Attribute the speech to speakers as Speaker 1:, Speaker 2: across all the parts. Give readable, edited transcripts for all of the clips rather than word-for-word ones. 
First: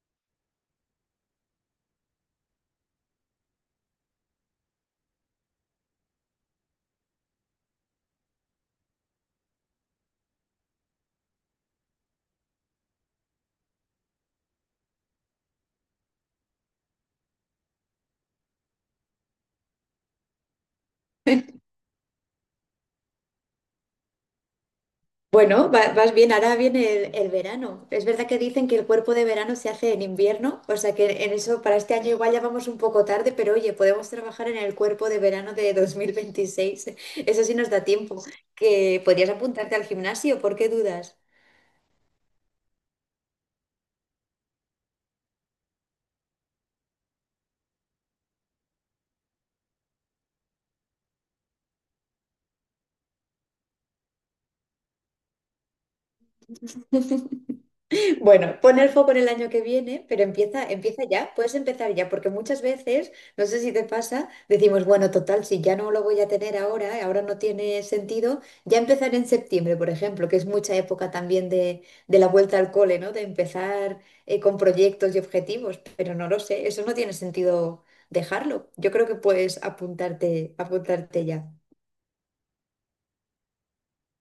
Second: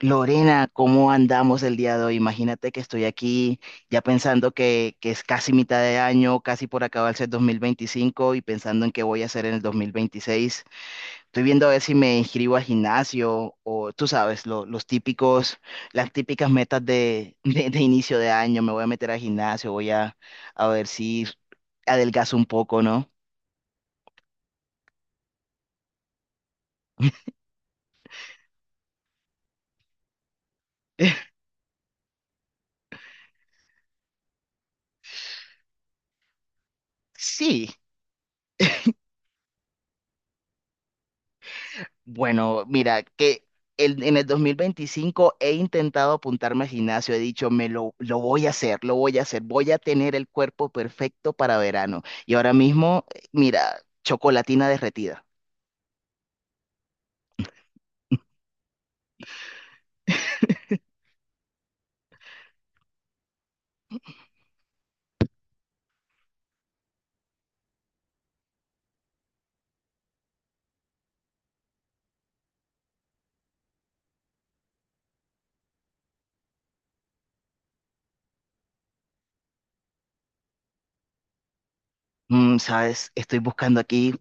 Speaker 1: Lorena, ¿cómo andamos el día de hoy? Imagínate que estoy aquí ya pensando que es casi mitad de año, casi por acabarse el 2025 y pensando en qué voy a hacer en el 2026. Estoy viendo a ver si me inscribo al gimnasio o tú sabes, los típicos, las típicas metas de inicio de año. Me voy a meter al gimnasio, a ver si adelgazo un poco, ¿no?
Speaker 2: Bueno, vas bien, ahora viene el verano. Es verdad que dicen que el cuerpo de verano se hace en invierno, o sea que en eso para este año igual ya vamos un poco tarde, pero oye, podemos trabajar en el cuerpo de verano de 2026. Eso sí
Speaker 1: Sí.
Speaker 2: nos da tiempo. Que podrías apuntarte al gimnasio, ¿por qué dudas?
Speaker 1: Bueno, mira, que en el 2025 he intentado apuntarme al gimnasio, he dicho, me lo voy a hacer, lo voy a hacer, voy a tener el cuerpo perfecto para verano. Y ahora mismo, mira, chocolatina derretida.
Speaker 2: Bueno, pon el foco en el año que viene, pero empieza, empieza ya, puedes empezar ya, porque muchas veces, no sé si te pasa, decimos, bueno, total, si ya no lo voy a tener ahora, ahora no tiene sentido, ya empezar en septiembre, por ejemplo, que es mucha época también de la vuelta al cole, ¿no? De empezar con proyectos y objetivos, pero no lo sé, eso no tiene sentido dejarlo. Yo creo que puedes apuntarte, apuntarte ya.
Speaker 1: Sabes, estoy buscando aquí,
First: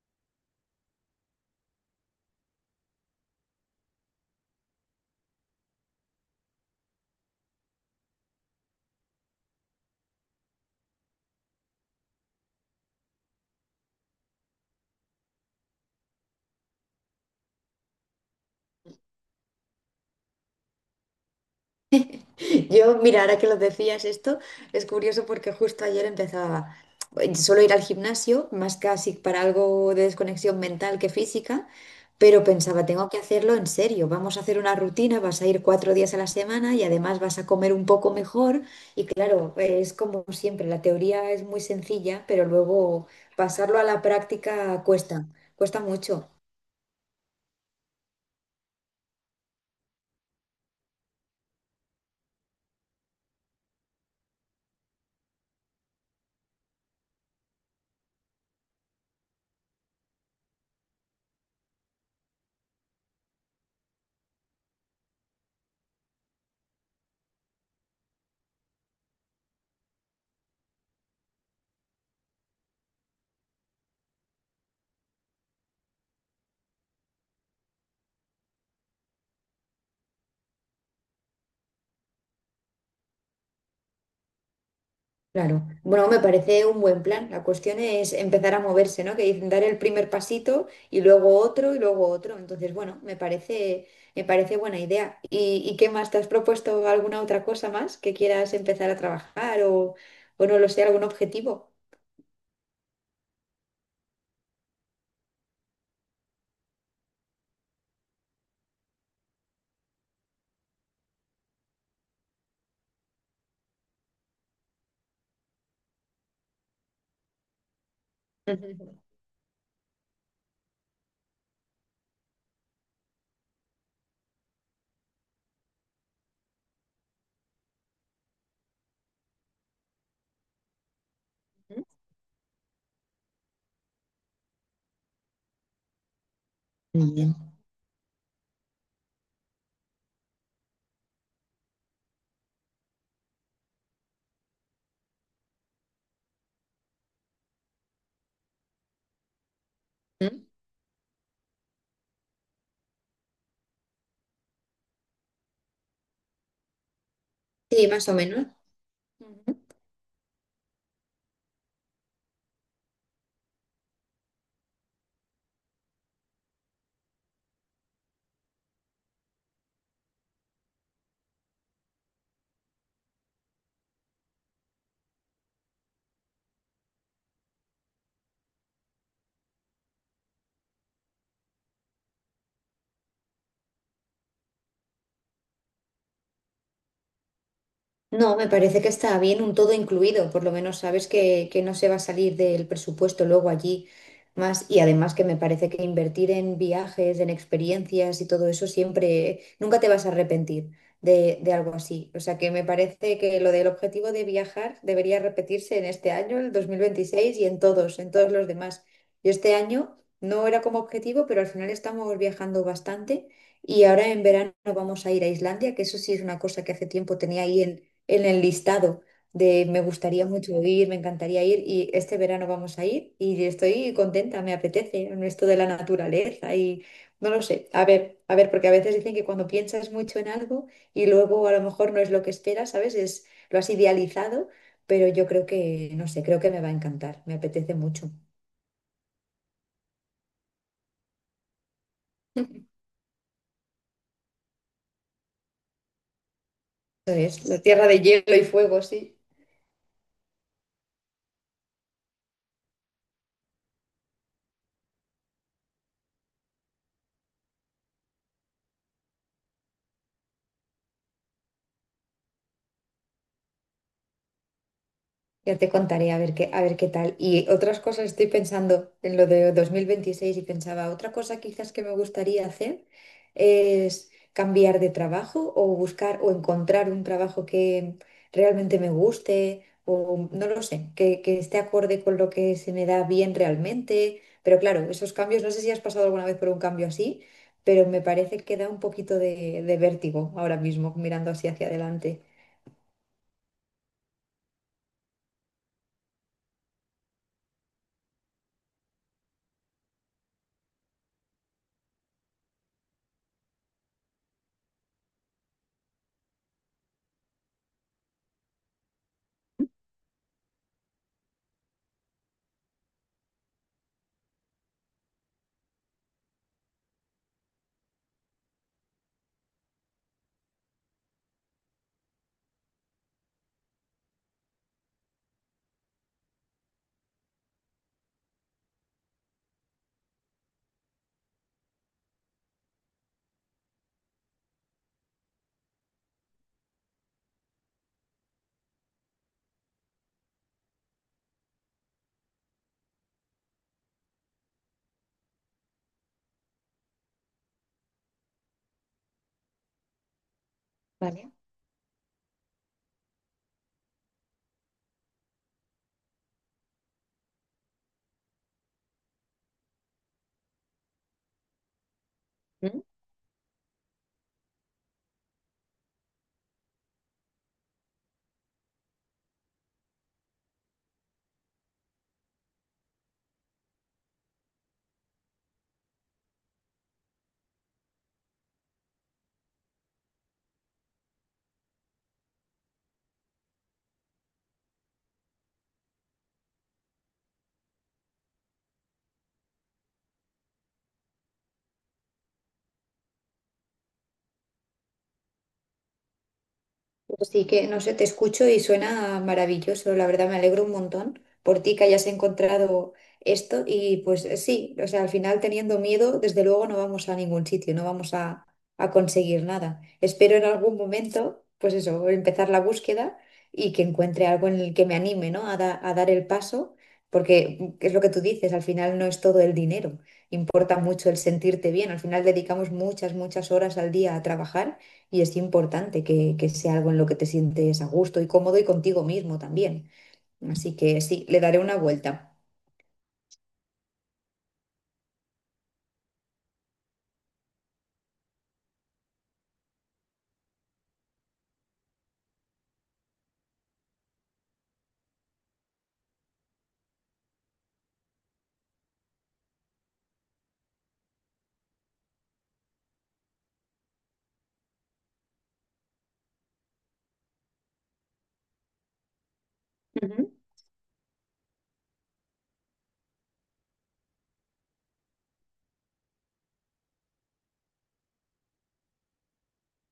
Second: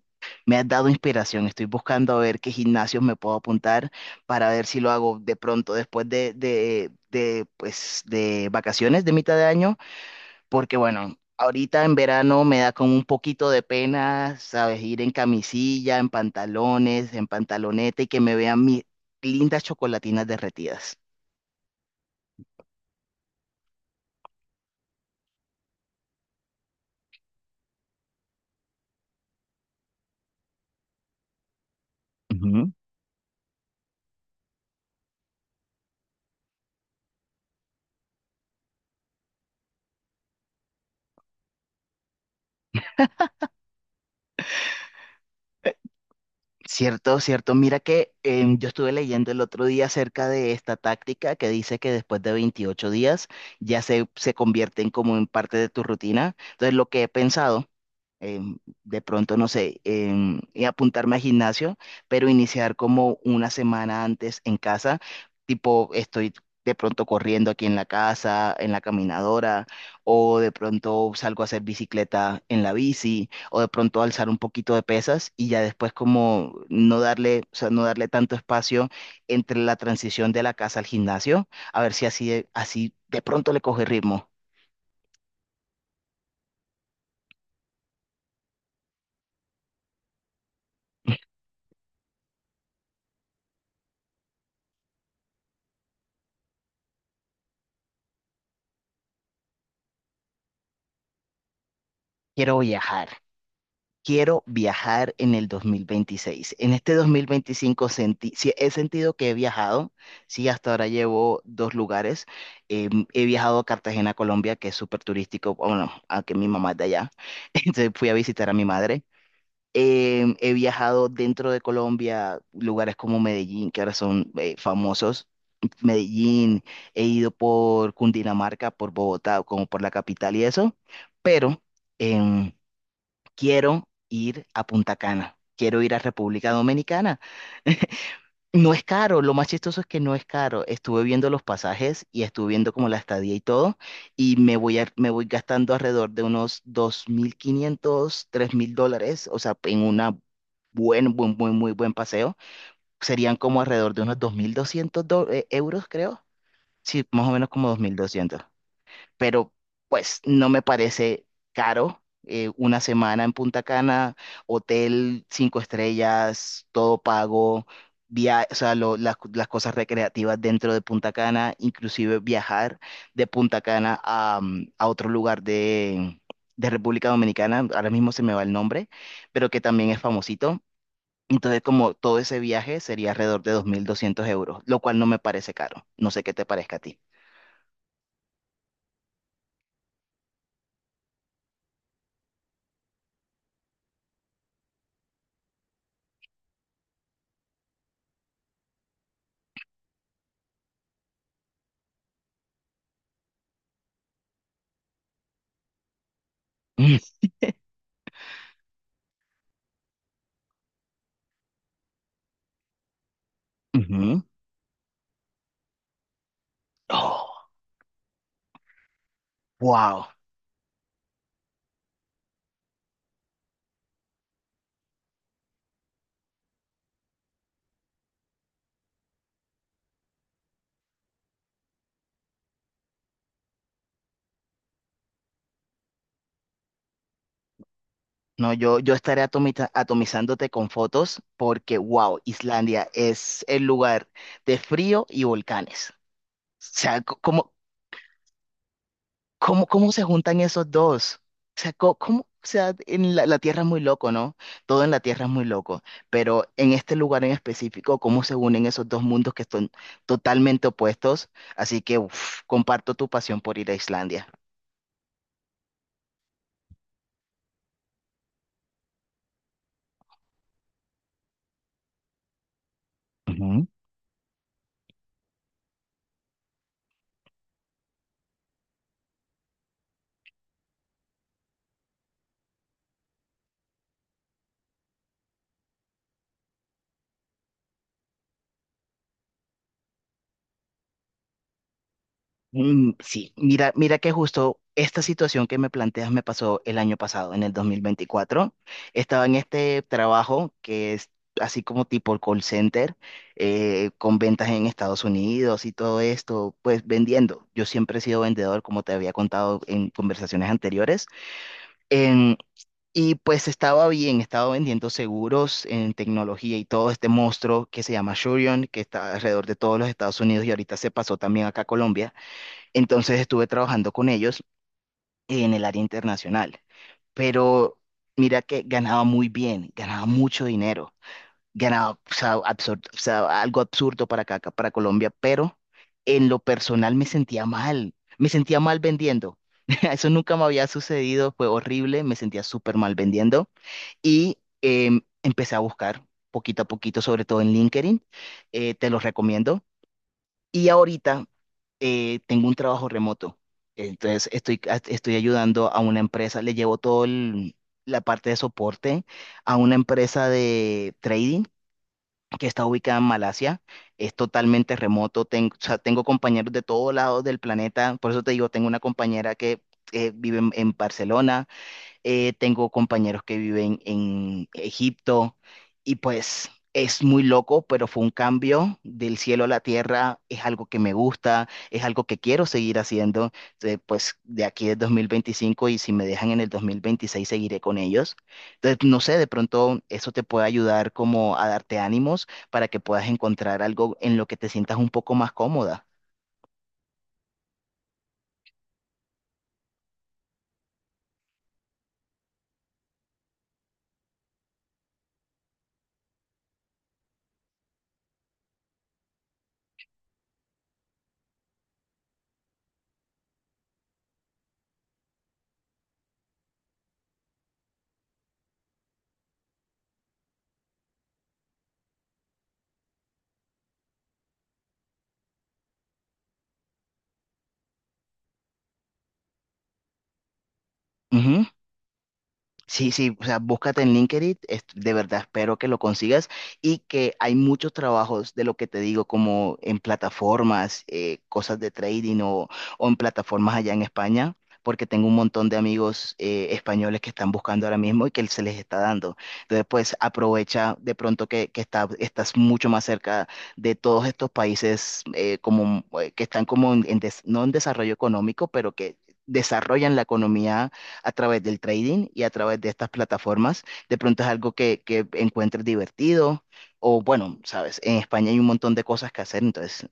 Speaker 1: me has dado inspiración, estoy buscando a ver qué gimnasios me puedo apuntar para ver si lo hago de pronto, después pues, de vacaciones de mitad de año. Porque bueno, ahorita en verano me da como un poquito de pena, ¿sabes? Ir en camisilla, en pantalones, en pantaloneta y que me vean mis lindas chocolatinas derretidas.
Speaker 2: Yo, mira, ahora que lo decías esto, es curioso porque justo ayer empezaba, solo ir al gimnasio, más casi para algo de desconexión mental que física, pero
Speaker 1: Ujú.
Speaker 2: pensaba, tengo que hacerlo en serio, vamos a hacer una rutina, vas a ir 4 días a la semana y además vas a comer un poco mejor. Y claro, es como siempre, la teoría es muy sencilla, pero luego pasarlo a la práctica cuesta, cuesta mucho.
Speaker 1: Cierto, cierto. Mira que yo estuve leyendo el otro día acerca de esta táctica que dice que después de 28 días ya se convierten como en parte de tu rutina. Entonces, lo que he pensado em, de pronto, no sé, y apuntarme al gimnasio, pero iniciar como una semana antes en casa, tipo estoy de pronto corriendo aquí en la casa, en la caminadora, o de pronto salgo a hacer bicicleta en la bici, o de pronto alzar un poquito de pesas y ya después como no darle, o sea, no darle tanto espacio entre la transición de la casa al gimnasio, a ver si así, así de pronto le coge ritmo.
Speaker 2: Claro. Bueno, me parece un buen plan. La cuestión es empezar a moverse, ¿no? Que dicen dar el primer pasito y luego otro y luego otro. Entonces, bueno, me parece buena idea. ¿Y qué más? ¿Te has propuesto alguna otra cosa más que quieras empezar a trabajar o no lo sé, algún objetivo?
Speaker 1: Quiero viajar. Quiero viajar en el 2026. En este 2025 sentí, sí, he sentido que he viajado, sí, hasta ahora llevo dos lugares. He viajado a Cartagena, Colombia, que es súper turístico, bueno, aunque mi mamá es de allá, entonces fui a visitar a mi
Speaker 2: Ujú.
Speaker 1: madre. He viajado dentro de Colombia, lugares como Medellín, que ahora son famosos. Medellín, he ido por Cundinamarca, por Bogotá, como por la capital y eso, pero em, quiero ir a Punta Cana, quiero ir a República
Speaker 2: Muy
Speaker 1: Dominicana.
Speaker 2: bien.
Speaker 1: No es caro, lo más chistoso es que no es caro. Estuve viendo los pasajes y estuve viendo como la estadía y todo, y me voy gastando alrededor de unos 2.500, 3.000 dólares, o sea, en una
Speaker 2: ¿Mm?
Speaker 1: muy buen paseo. Serían como alrededor de unos 2.200 euros, creo. Sí, más o menos como dos
Speaker 2: Sí,
Speaker 1: mil
Speaker 2: más o
Speaker 1: doscientos
Speaker 2: menos.
Speaker 1: pero pues no me parece caro. Una semana en Punta Cana, hotel cinco estrellas, todo pago, via o sea, las cosas recreativas dentro de Punta Cana, inclusive viajar de Punta Cana a, a otro lugar de República Dominicana, ahora mismo se me va el nombre, pero que también es famosito. Entonces, como todo ese viaje sería alrededor de 2.200 euros, lo cual no me parece caro. No sé qué te parezca a ti.
Speaker 2: No, me parece que está bien un todo incluido, por lo menos sabes que no se va a salir del presupuesto luego allí más y además que me parece que invertir en viajes, en experiencias y todo eso siempre, nunca te vas a arrepentir de algo así. O sea que me parece que lo del objetivo de viajar debería repetirse en este año, el dos mil veintiséis y en todos los demás. Yo este año no era como objetivo, pero al final estamos viajando bastante. Y ahora
Speaker 1: Ujú.
Speaker 2: en verano vamos a ir a Islandia, que eso sí es una cosa que hace tiempo tenía
Speaker 1: Oh.
Speaker 2: ahí en el listado de me
Speaker 1: Wow,
Speaker 2: gustaría mucho ir, me encantaría ir y este verano vamos a ir y estoy contenta, me apetece en esto de la naturaleza y no lo sé. A ver, porque a veces dicen que cuando piensas mucho en algo y luego a lo mejor no es lo que esperas, ¿sabes? Es, lo has idealizado, pero yo creo que, no sé, creo que me va a encantar, me apetece mucho.
Speaker 1: no, yo estaré atomizándote con fotos porque, wow, Islandia es el lugar de frío y volcanes. O sea,
Speaker 2: Eso es,
Speaker 1: ¿cómo,
Speaker 2: la tierra de hielo y fuego, sí.
Speaker 1: cómo, cómo se juntan esos dos? O sea, o sea, en la tierra es muy loco, ¿no? Todo en la tierra es muy loco, pero en este lugar en específico, ¿cómo se unen esos dos mundos que son totalmente opuestos? Así que, uf, comparto tu pasión por ir a Islandia.
Speaker 2: Ya te contaré a ver qué tal. Y otras cosas, estoy pensando en lo de 2026 y pensaba, otra cosa quizás que me gustaría hacer es cambiar de trabajo o buscar o encontrar un trabajo que realmente me guste o no lo sé, que esté acorde con lo que se me da bien realmente. Pero claro, esos cambios, no sé si has pasado alguna vez por un cambio así, pero me parece que da un poquito de vértigo ahora mismo mirando así hacia adelante.
Speaker 1: Mm, sí, mira, mira que justo esta situación que me planteas me pasó el año pasado, en el 2024. Estaba en este trabajo que es así como tipo call center, con ventas en Estados Unidos y todo esto, pues vendiendo. Yo siempre he sido vendedor, como te había contado en conversaciones anteriores. En- y pues estaba bien, estaba vendiendo seguros en tecnología y todo este monstruo que se llama Shurion, que está alrededor de todos los Estados Unidos y ahorita se pasó también acá a Colombia. Entonces estuve trabajando con ellos en el área internacional. Pero mira que ganaba muy bien, ganaba mucho dinero, ganaba, o sea, o sea, algo absurdo para acá, para Colombia, pero en lo personal me sentía mal vendiendo. Eso nunca me había sucedido, fue horrible, me sentía súper mal vendiendo y empecé a buscar poquito a poquito, sobre todo en LinkedIn. Te los recomiendo. Y ahorita
Speaker 2: Vale.
Speaker 1: tengo un trabajo remoto. Entonces estoy ayudando a una empresa, le llevo todo la parte de soporte a una empresa de trading que está ubicada en Malasia. Es totalmente remoto, tengo, o sea, tengo compañeros de todos lados del planeta. Por eso te digo, tengo una compañera que vive en Barcelona, tengo compañeros que viven en Egipto y pues es muy loco, pero fue un cambio del cielo a la tierra, es algo que me gusta, es algo que quiero seguir haciendo. Entonces, pues de aquí es 2025 y si me dejan en el 2026 seguiré con ellos. Entonces, no sé, de pronto eso te puede ayudar como a darte ánimos para que puedas encontrar algo en lo que te sientas un poco más cómoda.
Speaker 2: Así que, no sé, te escucho y suena maravilloso, la verdad me alegro un montón por ti que hayas encontrado esto y pues sí, o sea, al final teniendo miedo, desde luego no vamos a ningún sitio, no vamos a conseguir nada. Espero en algún momento, pues eso, empezar la búsqueda y que encuentre algo en el que me anime, ¿no? A, a dar el paso, porque es lo que tú dices, al final no es todo el dinero, importa mucho el sentirte bien, al final dedicamos muchas, muchas horas al día a trabajar y es importante que sea algo en lo que te sientes a gusto y cómodo y contigo mismo también. Así que sí, le daré una vuelta.
Speaker 1: Sí, sí, o sea, búscate en LinkedIn, de verdad espero que lo consigas, y que hay muchos trabajos de lo que te digo, como en plataformas, cosas de trading o en plataformas allá en España, porque tengo un montón de amigos españoles que están buscando ahora mismo y que se les está dando. Entonces, pues aprovecha de pronto que estás mucho más cerca de todos estos países, como, que están como no en desarrollo económico, pero que desarrollan la
Speaker 2: Ujú.
Speaker 1: economía a través del trading y a través de estas plataformas. De pronto es algo que encuentres divertido, o bueno, sabes, en España hay un montón de cosas que hacer. Entonces,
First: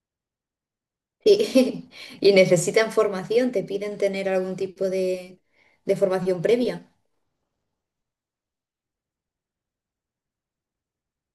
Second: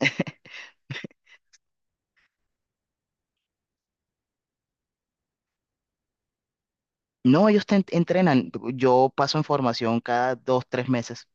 Speaker 2: Sí. ¿Y necesitan formación? ¿Te piden tener algún tipo de formación previa?
Speaker 1: no, ellos te entrenan. Yo paso en formación cada 2, 3 meses,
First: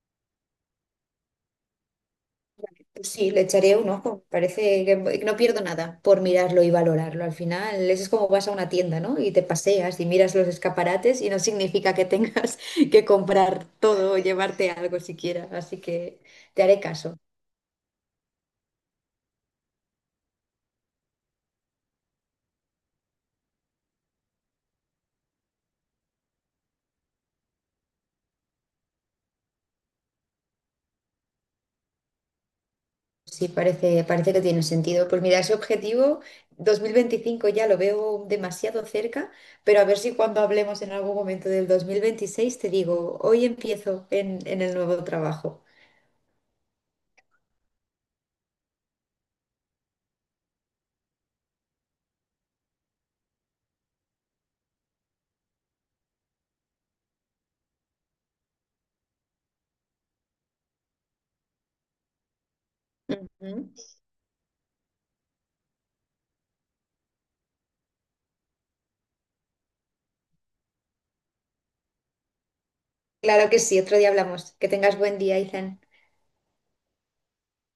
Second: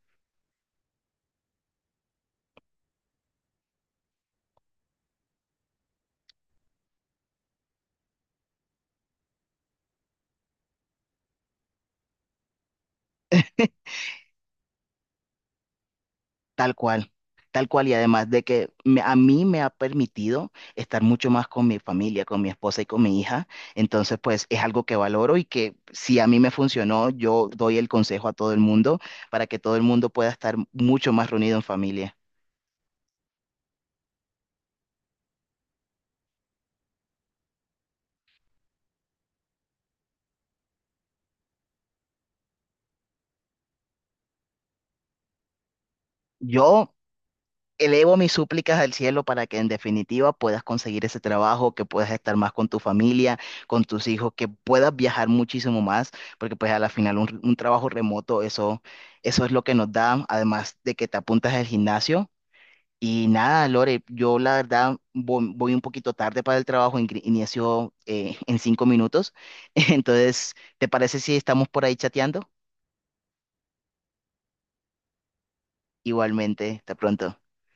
Speaker 2: Pues sí, le echaré un ojo. Parece que no pierdo nada por mirarlo y valorarlo. Al final, eso es como vas a una tienda, ¿no? Y te paseas y miras los escaparates y no significa que tengas que comprar todo o llevarte algo siquiera. Así que te
Speaker 1: tal
Speaker 2: haré
Speaker 1: cual.
Speaker 2: caso.
Speaker 1: Tal cual, y además de que a mí me ha permitido estar mucho más con mi familia, con mi esposa y con mi hija. Entonces, pues es algo que valoro y que si a mí me funcionó, yo doy el consejo a todo el mundo para que todo el mundo pueda estar mucho más reunido en familia.
Speaker 2: Sí, parece, parece que tiene sentido. Pues mira, ese objetivo 2025 ya lo veo demasiado cerca, pero a ver si cuando hablemos en algún momento del 2026 te digo, hoy empiezo en el nuevo trabajo.
Speaker 1: Yo elevo mis súplicas al cielo para que en definitiva puedas conseguir ese trabajo, que puedas estar más con tu familia, con tus hijos, que puedas viajar muchísimo más, porque pues a la final un trabajo remoto, eso es lo que nos da, además de que te apuntas al gimnasio. Y nada,
Speaker 2: Ujú.
Speaker 1: Lore, yo la verdad voy un poquito tarde para el trabajo, inicio en 5 minutos. Entonces, ¿te parece si estamos por ahí chateando?
Speaker 2: Claro que sí, otro día hablamos. Que tengas buen día, Izan.
Speaker 1: Igualmente, hasta pronto.